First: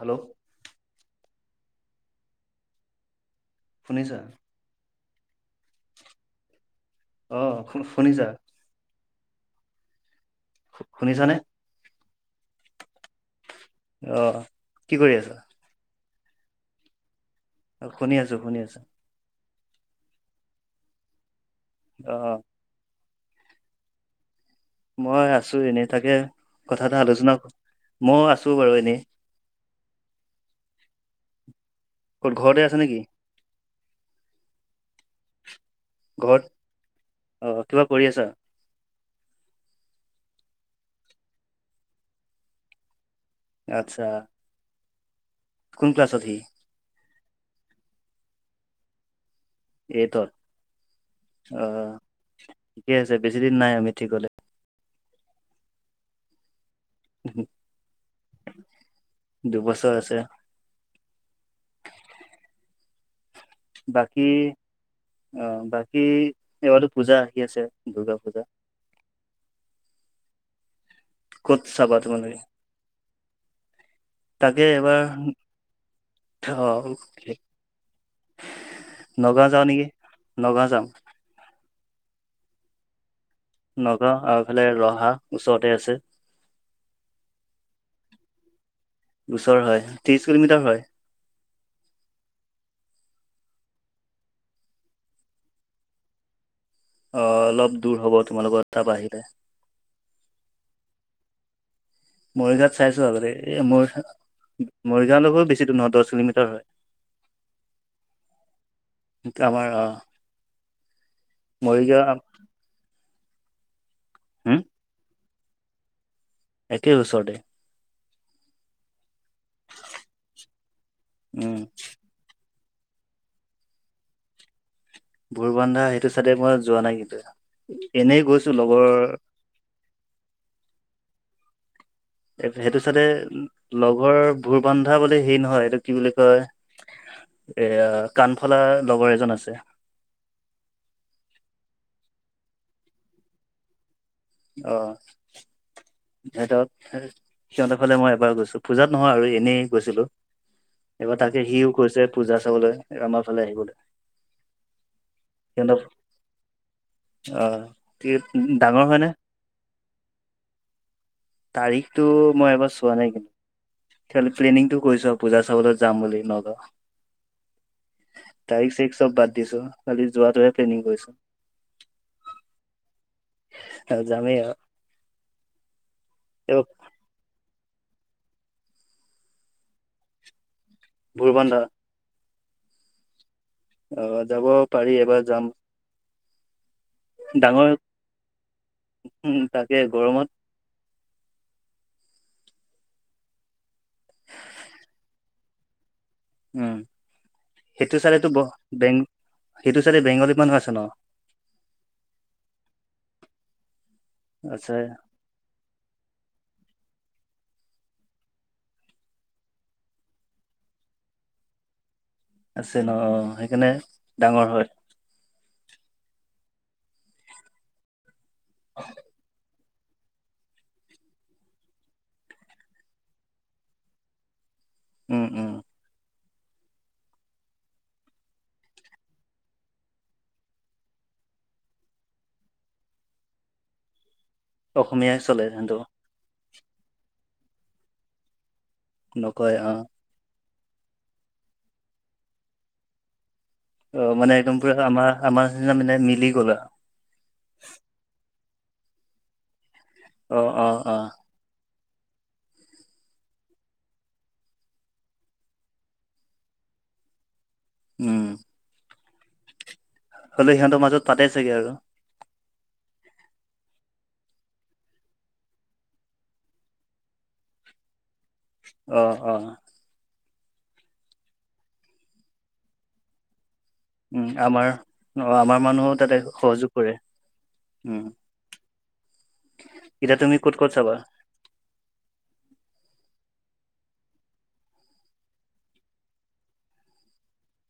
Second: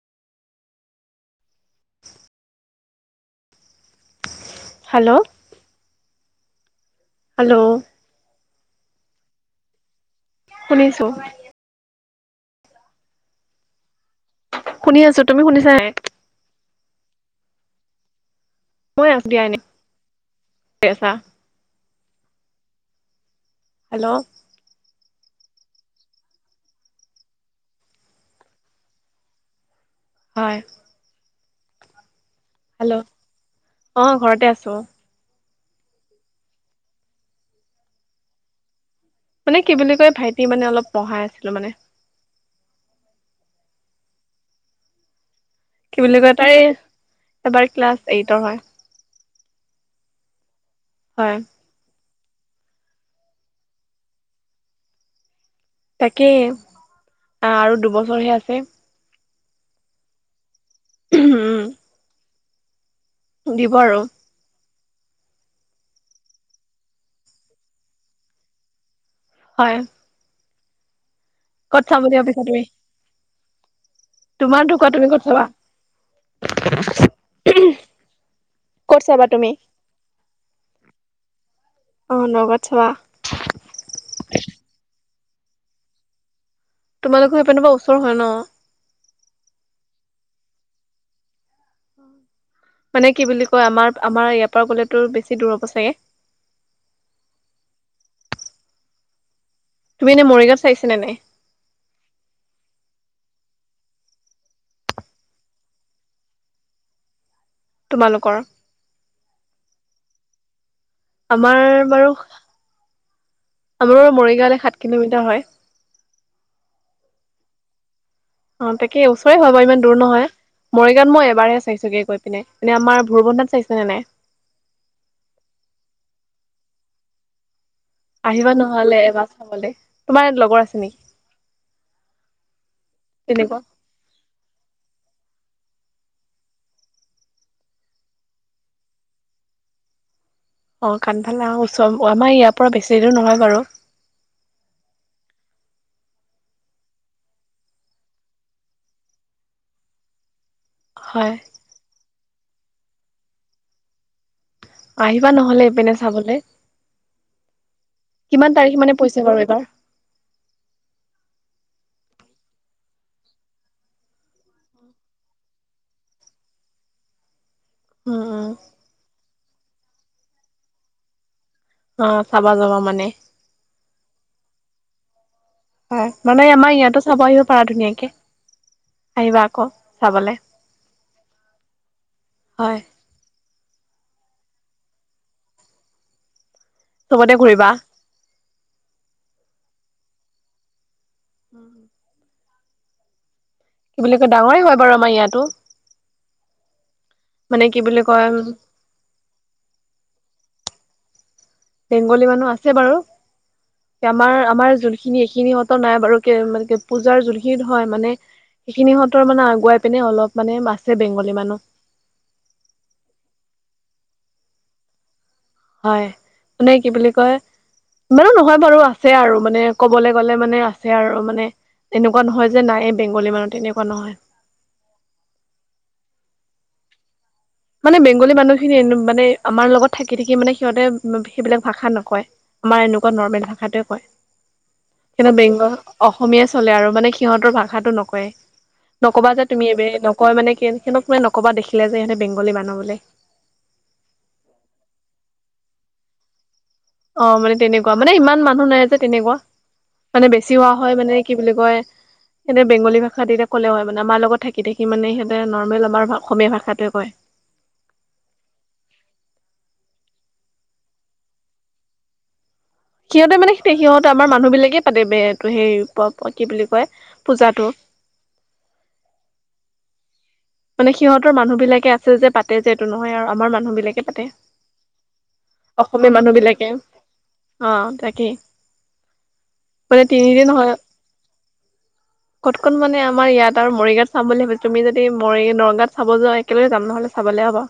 Hello? শুনিছা? Hello? অ, hello শুনিছা? শুনিছো। শুনিছানে আহ। শুনি আছো, তুমি শুনিছানে নাই? অ, শুনি আছো, শুনি আছো। মই আছোঁ দিয়া এনে অ'। হেল্ল'? মই আছো এনেই তাকে কথা এটা আলোচনা মইও আছো বাৰু এনেই। হয়। ক'ত ঘৰতে আছা? নেকি হেল্ল' অ, ঘৰতে আছো, অ'। ঘৰত অ, কিবা কৰি আছা। মানে কি বুলি কয় ভাইটি মানে অলপ পঢ়াই আছিলো মানে। আচ্ছা। কোন কি বুলি ক্লাছত সি কয় তাই এবাৰ ক্লাছ এইটৰ হয়। এইটোত হয়। অ, ঠিকে আছে বেছিদিন নাই আৰু মেট্ৰিকলে তাকেই অ, আৰু দুবছৰহে আছে। দুবছৰ আছে। উম। দিব আৰু বাকী অ, বাকী এইবাৰো পূজা আহি আছে, দূৰ্গা পূজা। হয়। কত চাবা চাম বুলি তোমালোকে? ভাবিছা তুমি তোমাৰ তাকে ঢুকুৱা তুমি ক'ত এবাৰ চাবা অ'। কত চাবা নগাঁও তুমি যাওঁ নেকি নগাঁও যাম অ, নগাওঁত চাবা? নগাঁও আৰু ফালে ৰহা ওচৰতে আছে। তোমালোকৰ সেইপিনৰ পৰা ওচৰ হয় ন। ওচৰ হয় ত্ৰিশ কিলোমিটাৰ হয়। মানে কি বুলি কয় আমাৰ, আমাৰ ইয়াৰ পৰা গ'লেতো বেছি দূৰ হ'ব চাগে। অ, অলপ দূৰ হ'ব তোমালোকৰ তাৰপৰা আহিলে। তুমি এ মৰিগাঁও চাইছিলানে নাই? মৰিগাঁৱত চাইছোঁ আগতে এই মৰি মৰিগাঁৱ বেছিদূৰ নহয় দছ কিলোমিটাৰ হয়। [inaudible] তোমালোকৰ আমাৰ অ'। আমাৰ বাৰু মৰিগাঁও আমাৰ বাৰু হম মৰিগাঁৱলে সাত কিলোমিটাৰ হয়। একে ওচৰতে। অ, তাকে ওচৰে হয় বু ইমান দূৰ নহয় মৰিগাঁৱত মই এবাৰ উম চাইছোগে গৈ পিনে। এনেই আমাৰ ভোৰবন্ধাত চাইছেনে নাই? ভোৰবন্ধাত সেইটো চাইডে মই যোৱা নাই কিন্তু এনেই আহিবা গৈছো লগৰ নহ'লে এবাৰ চাবলে, তোমাৰ ইয়াত লগৰ আছে নেকি? সেইটো চাইডে তেনেকুৱা? লগৰ ভোৰবান্ধা বুলি হেৰি নহয় এইটো কি বুলি কয় এয়া কাণফলা লগৰ এজন আছে। অ', কাণফালা ওচ আমাৰ ইয়াৰ পৰা বেছি দূৰ নহয় বাৰু। অ'। সিহঁতক সিহঁতে ফাললে মই এবাৰ গৈছো পূজাত নহয় আৰু এনেই গৈছিলো। এবাৰ হয়, তাকে সিও কৈছে পূজা চাবলৈ আমাৰ ফালে আহিবলৈ। আহিবা নহ'লে সিহঁতক ইপিনে চাবলে, আহ কিমান তাৰিখ ডাঙৰ মানে হয় নে পৰিছে বাৰু এইবাৰ। তাৰিখতটো মই এবাৰ চোৱা নাই কিন্তু। লে প্লেনিংটো কৰিছো আৰু, পূজা চাব যাম বুলি নগাওঁ। উম, উম। তাৰিখ চাৰিখ চব বাদ দিছো খালি যোৱাটোহে প্লেনিং কৰিছোঁ। অ', চাবা যাবা মানে। অ', যামেই হয়, মানে এইবাৰ আমাৰ ইয়াতো চাব আহিব পাৰা ধুনীয়াকে, আহিবা আকৌ চাবলে। ভোৰবন্ধা। হয়। অ', যাব পাৰি এইবাৰ যাম। চবতে ঘূৰিবা। ডাঙৰ [unintelligible] তাকে গৰমত হম। কি বুলি কয় ডাঙৰেই হয় বাৰু আমাৰ ইয়াতো। উম মানে কি সেইটো বুলি কয় চাইদেটো বেং-বেংগুলি সেইটো চাইডে বেংগুলী মানুহ আছে ন'। বেংগলী মানুহ আছে বাৰু আমাৰ আছে আমাৰ যোনখিনি এইখিনি নাই বাৰু পূজাৰ যোনখিনিত হয় মানে সেইখিনিহঁতৰ মানে আগুৱাই পিনে অলপ মানে আছে বেংগলী মানুহ। আছে ন', অ', সেইকাৰণে ডাঙৰ হয়। হয় মানে কি বুলি কয়, ইমানো নহয় বাৰু আছে আৰু মানে ক'বলৈ গ'লে মানে আছে আৰু মানে এনেকুৱা নহয় যে নাই এই বেংগলী মানুহ তেনেকুৱা নহয়। উম, উম। মানে বেংগলী মানুহখিনি এনে মানে আমাৰ লগত থাকি থাকি মানে সিহঁতে সেইবিলাক ভাষা নকয়। আমাৰ এনেকুৱা নৰ্মেল ভাষাটোৱে কয়। অসমীয়াই স চলে বেংগল সিহঁতৰ অসমীয়া চলে আৰু মানে সিহঁতৰ ভাষাটো নকয়ে। নকবা যে নকয় তুমি অ এই, নহয় মানে সহঁতক মানে নকবা দেখিলে যে সহঁতে বেংগলী মানুহ বুলি। অ', মানে একদম পোৰা আমাৰ, আমাৰ নিচিনা মানে মিলি গ'লা। অ', মানে তেনেকুৱা মানে, ইমান মানুহ নাই যে তেনেকুৱা মানে অ বেছি অ হোৱা হয় অ মানে কি বুলি কয় সিহঁতে বেংগলী ভাষাতি ক'লে হয় আগতে আমাৰ লগত থাকি থাকি মানে সিহঁতে নৰ্মেল আমাৰ অসমীয়া ভাষাটোৱে কয়। উম। হ'লেও সিহঁতৰ মাজত পাতে ছাগে আৰু। সিহঁতে মানে তে সিহঁত আমাৰ মানুহ বিলাকেই পাতে বে কৈ, সেই পোৱা কি বুলি কয় পূজাটো। অ', অ'। মানে সিহঁতৰ মানুহ বিলাকে আছে যে পাতে যে এইটো নহয় আৰু আমাৰ মানুহ বিলাকে পাতে। উম, আমাৰ অ' আমাৰ মানুহো অসমীয়া তাতে মানুহ বিলাকে সহযোগ কৰে, অ উম। তাকেই [unintelligible] মানে এতিয়া তুমি তিনিদিন ক'ত ক'ত হয় চাবা ক'ত ক'ত মানে আমাৰ ইয়াত আৰু মৰিগাঁৱত চাম বুলি ভাবিছিলো, তুমি যদি মই নগাঁওত চাব যোৱা একেলগে যাম নহ'লে চাবলে হ'ব।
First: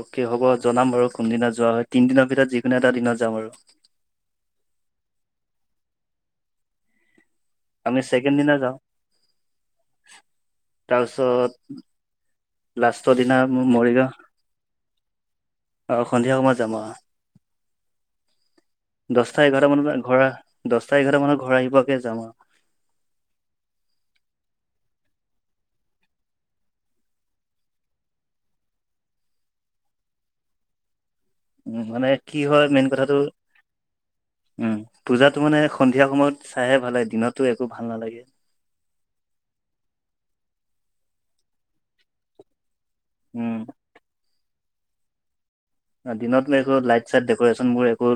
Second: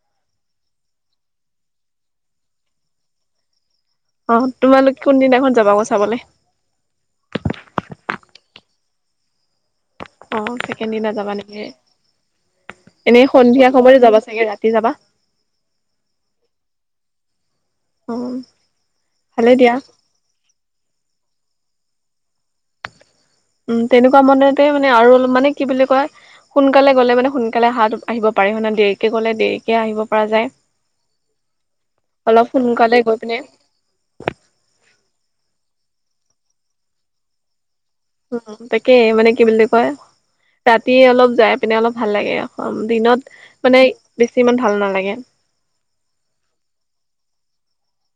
অ'কে হ'ব জনাম বাৰু কোনদিনা যোৱা হয়, তিনিদিনৰ ভিতৰত, যিকোনো এটা দিনত যাম আৰু। অ', তোমালোক কোনদিনাখন যাবা আকৌ চাবলে? আমি ছেকেণ্ড দিনা যাওঁ। অ' ছেকেণ্ড দিনা যাবা তাৰপিছত নেকি। লাষ্টৰ এনেই দিনা সন্ধিয়া সময়তে যাবা চাগে, ৰাতি যাবা। অ' সন্ধিয়া সময়ত যাম অ'। অ দহটা ভালে এঘাৰটা দিয়া মানত ঘৰ, দহটা এঘাৰটা মানত ঘৰ আহি পোৱাকে যাম আৰু। উম, তেনেকুৱা মনতে মানে আৰু অলপ মানে কি বুলি কয় সোনকালে গ'লে মানে সোনকালে হাত আহিব পাৰি মানে দেৰিকে গ'লে দেৰিকে আহিব পৰা যায়। উম, মানে কি অলপ হয় মেইন সোনকালে কথাটো গৈ পিনে উম, পূজাতো মানে সন্ধিয়া সময়ত চাইহে ভাল লাগে দিনতটো একো ভাল নালাগে। উম, তাকে মানে কি বুলি কয়, ৰাতি অলপ যাই পিনে অলপ ভাল লাগে দিনত উম। মানে বেছি ইমান ভাল নালাগে। দিনত একো লাইট চাইট ডেক'ৰেশচন বোৰ একো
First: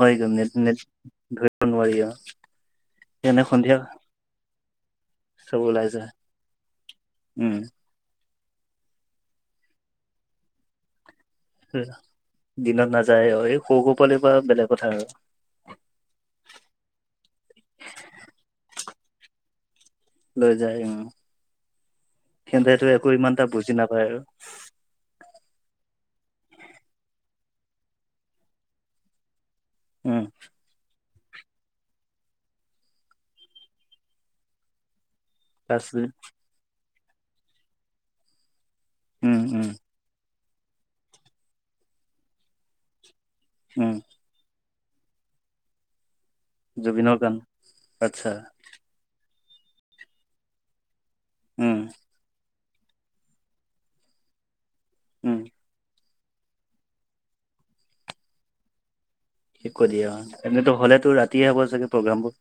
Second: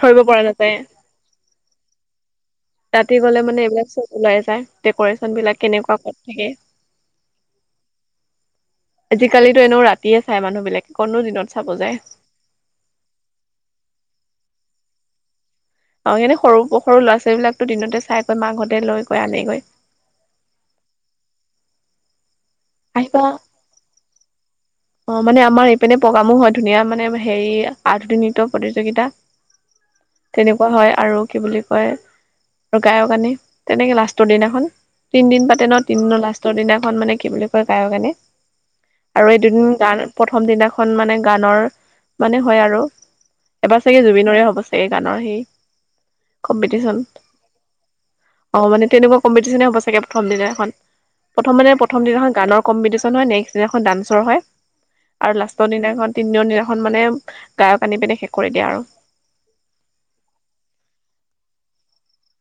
ধৰিব পৰা নাযায় নেট-নেট-নে নোৱাৰিয়া। ৰাতি গ'লে মানে এইবিলাক চব ওলাই যায়, ডেক'ৰেশচন চব বিলাক ওলাই কেনেকুৱা যায় ক'ত থাকে। উম। আজিকালিতো এনেও ৰাতিয়ে চাই মানুহবিলাকে ক'তনো দিনত চাব যায় [unintelligible] দিনত নাযায় আৰু এই সৰু সৰু পোৱালিসোপা বেলেগ কথা আৰু। অ' এনে সৰু সৰু ল'ৰা-ছোৱালীবিলাকতো দিনতে চাই গৈ মাকহঁতে লৈ গৈ আনেগৈ। লৈ যায় অ' খেনতেটো একো আহিবা ইমান এটা বুজি নাপায় আৰু। অ' মানে আমাৰ এইপিনে প্ৰগ্ৰামো হয় ধুনীয়া মানে হেৰি আধুনিক নৃত্য প্ৰতিযোগিতা। উম। [unintelligible] হয় আৰু কি বুলি কয়, আৰু গায়ক আনে, তেনেকে লাষ্টৰ দিনাখন তিনদিন পা [unintelligible] তাৰপিছত তিনিদিনৰ লাষ্টৰ দিনাখন মানে কি বুলি কয় গায়ক আনে। আৰু এই উম দুদিন উম গান প্ৰথম দিনাখন মানে গানৰ মানে হয় আৰু, এবাৰ উম চাগে জুবিনৰে হ'ব চা এ, গানৰ সেই কম্পিটিচন। জুবিনৰ গান আচ্ছা অ' মানে তেনেকুৱা কম্পিটিচনে হ'ব চাগে প্ৰথনা দিনা খন, প্ৰথম মানে উম প্ৰথম দিনাখন গানৰ কম্পিডিচন হয় নেক্সট দিনাখন ডান্সৰ হয়। আৰু উম লাষ্টৰ দিনাখন তিনদিনৰ দিনাখন মানে গায়ক আনি পিনে শেষ কৰি দিয়ে আৰু। শেষ কৰি দিয়ে অ' এনেটো হ'লেতো ৰাতিয়ে হ'ব চাগে প্ৰগ্ৰেমবোৰ।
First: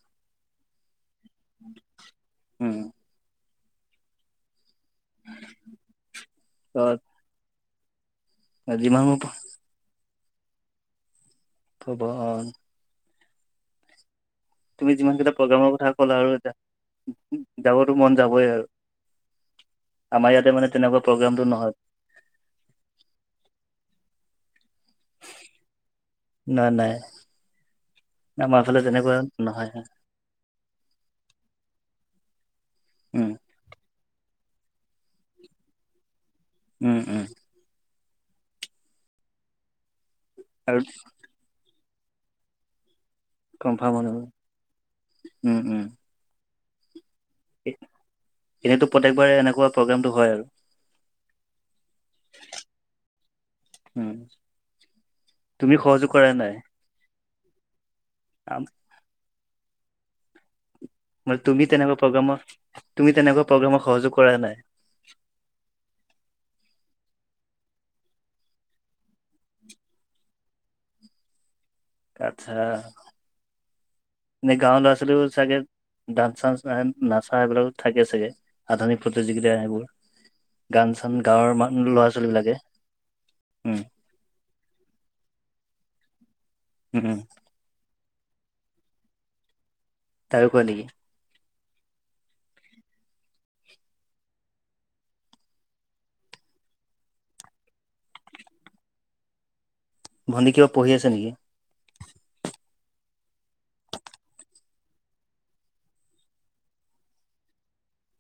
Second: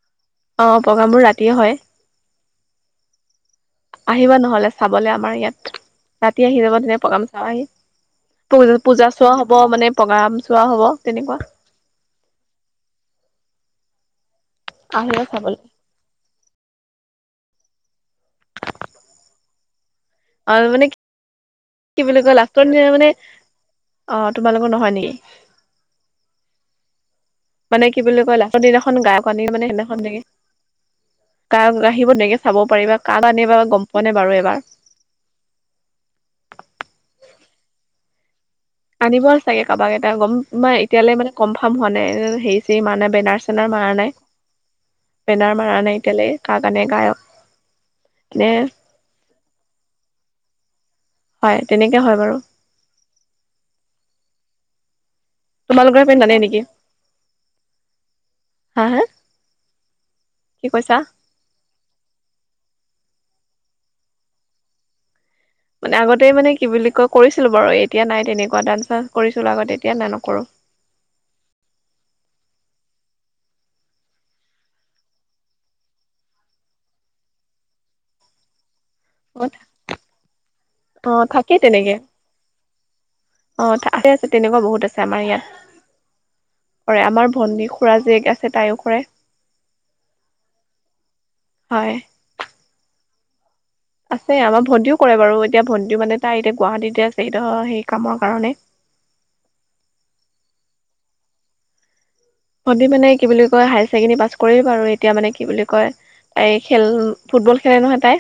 অ' প্ৰগ্ৰামবোৰ ৰাতিয়ে হয়। উম আহিবা নহ'লে। চাবলে আমাৰ ইয়াত, ৰাতি আহি যাবা অ ধুনীয়া প্ৰগ্ৰাম চাবাহি, যিমান পূ-পূজা চোৱা হ [unintelligible] মানে প্ৰগ্ৰাম চোৱা হ'ব তেনেকুৱা। [unintelligible] অ'। তুমি যিমান আহিবা কেইটা চাবলে। প্ৰগ্ৰামৰ কথা ক'লা আৰু [inaudible] যাবতো মন যাবই আৰু, আমাৰ ইয়াতে মানে তেনেকুৱা প্ৰগ্ৰেমটো নহয়। কি বুলি কয় লাষ্টৰ দিনা মানে অ' তোমালোকৰ নহয় নেকি। না নাই। মানে কি বুলি কয় আমাৰ লাষ্টৰ ফালে দিনাখন তেনেকুৱা গায়ক আনে নহয় মানে সেদিনাখনে [unintelligible] চাব পাৰিবা কাক উম আনিবো গম পোৱা নাই বাৰু এবাৰ। উম, উম। আনিব চাগে কাৰোবাক এটা গম ম আৰু এতিয়ালৈ মানে কনফাৰ্ম হোৱা নাই হেৰি চেৰি মাৰা নাই বেনাৰ চেনাৰ মাৰা কনফাৰ্ম হৈ নাই, যাব। বেনাৰ উম মাৰা উম নাই এতিয়ালে কাক আনে গায়ক। নে এনেতো প্ৰত্যেকবাৰে এনেকুৱা প্ৰগ্ৰেমটো হয় আৰু। হয় তেনেকৈ হয় বাৰু। উম। তুমি তোমালোকৰ সহযোগ সিপিনে কৰা নানে নাই নেকি? আম হা হা, কি কৈছা? মানে তুমি তেনেকুৱা প্ৰগ্ৰেমাৰ, তুমি তেনেকুৱা প্ৰগ্ৰেমক সহযোগ কৰা নাই। মানে আগতে মানে কি বুলি কয় কৰিছিলোঁ বাৰু এতিয়া নাই তেনেকুৱা ডান্স [inaudible] কৰিছিলোঁ আগতে এতিয়া নাই নকৰোঁ। আচ্ছা, নে গাঁৱৰ লৰা ছোৱালী বোৰ ছাগে ডান্স চানস নাচা সেইবিলাক থাকে চাগে আধুনিক প্ৰতিযোগিতা সেইবোৰ গান অ চান গাঁৱৰ থাকেই মানুহ তেনেকে ল'ৰা ছোৱালী বিলাগে অ উম, আছে আছে তেনেকুৱা বহুত আছে আমাৰ ইয়াত কৰে, উম আমাৰ ভণ্টী খুৰাৰ জীয়েক আছে তাইও কৰে তাইও কৰে নেকি? হয়, আছে আমাৰ ভণ্টিও কৰে বাৰু এতিয়া ভণ্টিও মানে তাই এতিয়া গুৱাহাটীতে আছে সি ত' সেই কামৰ কাৰণে। ভন্টি কিবা পঢ়ি আছে নেকি? ভন্টি মানে কি বুলি কয় হায়াৰ ছেকেণ্ডেৰী পাছ কৰি ব আৰু এতিয়া মানে কি বুলি কয় এই খেল ফুটবল খেলে নহয় তাই।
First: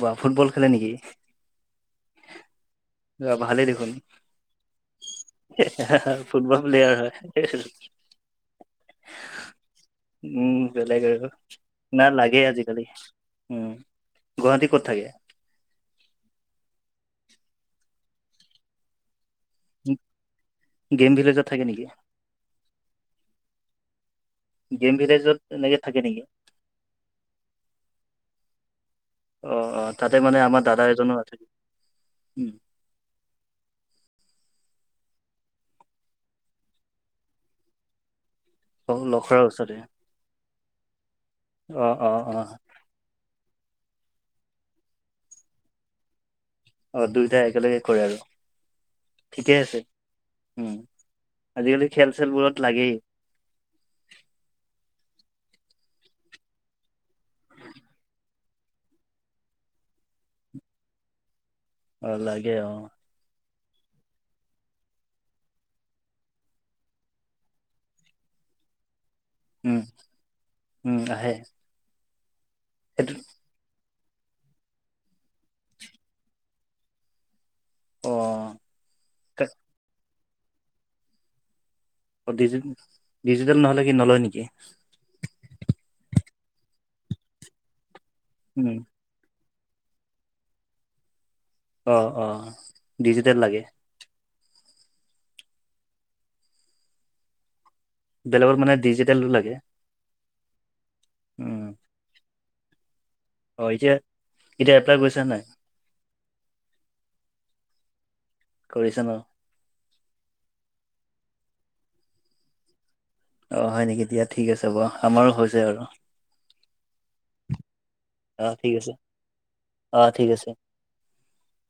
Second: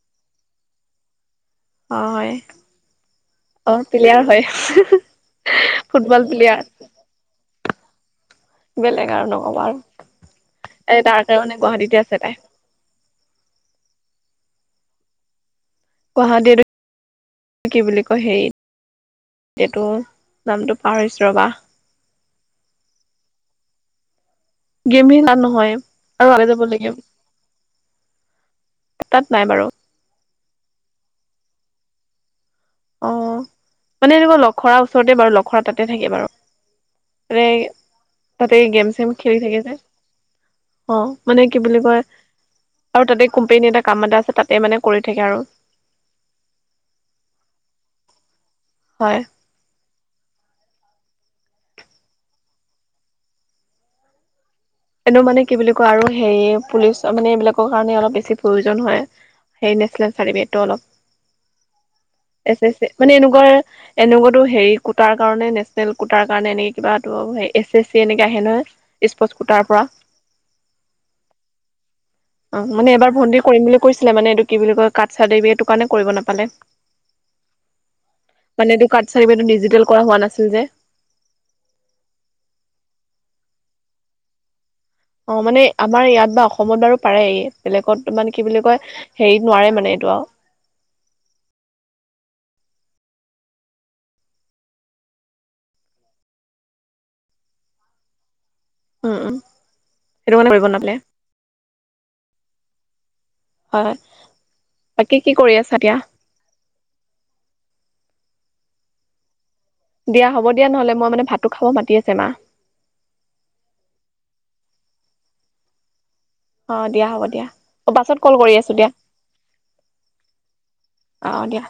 বা, ফুটবল খেলে নেকি? অ', হয়। অ', ভালেই দেখোন প্লেয়াৰ হয় ফুটবল প্লেয়াৰ হয়। [inaudible] বেলেগ আৰু নকবা আৰু উম, এই বেলেগ তাৰ আৰু কাৰণে গুৱাহাটীতে না আছে তাই লাগে আজিকালি। উম, গুৱাহাটী ক'ত থাকে? গুৱাহাটীতো কি বুলি কয় হেৰিত এইটো নামটো গেম পাহৰিছো ভিলেজত ৰবা। থাকে নেকি? গেম খেলা ভিলেজত নহয় এনেকে থাকে নেকি? আৰু আগাই যাব লাগে তাত নাই বাৰু অ', অ', তাতে মানে আমাৰ দাদা এজনো আছে উম, অ', মানে তোমাৰ লখৰা ওচৰতে বাৰু লখৰা তাতে থাকে বাৰু। এ তাতে গেম অ চেম খেলি লখৰাৰ থাকি যে ওচৰতে অ', মানে কি বুলি অ কয় অ অ আৰু তাতে কোম্পানী এটা কাম এটা আছে তাতে মানে কৰি থাকে আৰু। অ', দুইটাই একেলগে কৰে আৰু। হয়, ঠিকে আছে উম, আজিকালি খেল চেলবোৰত লাগেই এনেও মানে কি বুলি কয় আৰু হে পুলিচ মানে এইবিলাকৰ কাৰণে অলপ বেছি প্ৰয়োজন হয়, সেই নেশ্যনেল চাৰ্টিফিকেটবোৰ অ অলপ লাগে এছ অ এছ এ। মানে এনেকুৱা এনেকুৱাতো হেৰি কোটাৰ কাৰণে নেচনেল কোটাৰ কাৰণে এনেকে কিবাতো এছ এছ চি এনেকে আহে নহয়। স্প উম, উম, আহে। অ', মানে এবাৰ সেইটো ভণ্টিৰ কৰিম বুলি কৈছিলে মানে এইটো কি বুলি কয় কাষ্ট চাৰ্টিফিকেটতো কাৰণে কৰিব নাপালে। অ', মানে এইটো কাষ্ট চাৰ্টিফিকেটটো ডিজিটেল কৰা হোৱা নাছিল যে ডিজিটেল নহলে কি নলৈ নেকি? অ', মানে আমাৰ ইয়াত বা অসমত বাৰু পাৰে বেলেগত মানে কি বুলি উম কয় হেৰিত নোৱাৰে মানে এইটো আৰু অ', অ', ডিজিটেল লাগে বেলেগৰ মানে উম ডিজিটেলটো উম লাগে সেইটো কাৰণে কৰিব নাপালে উম, অ', হয়, এতিয়া হয়, এতিয়া এপ্লাই বাকী কৰিছা কি নাই কৰি আছা এতিয়া? কৰিছা ন ' দিয়া হ'ব দিয়া নহলে মানে ভাতটো খাব মাতি আছে মা। অ', হয় নেকি দিয়া ঠিক আছে বাৰু আমাৰো হৈছে আৰু অ', দিয়া হ'ব দিয়া পাছত কল কৰি অ', আছো ঠিক দিয়া। আছে অ', ঠিক আছে। অ', অ', দিয়া।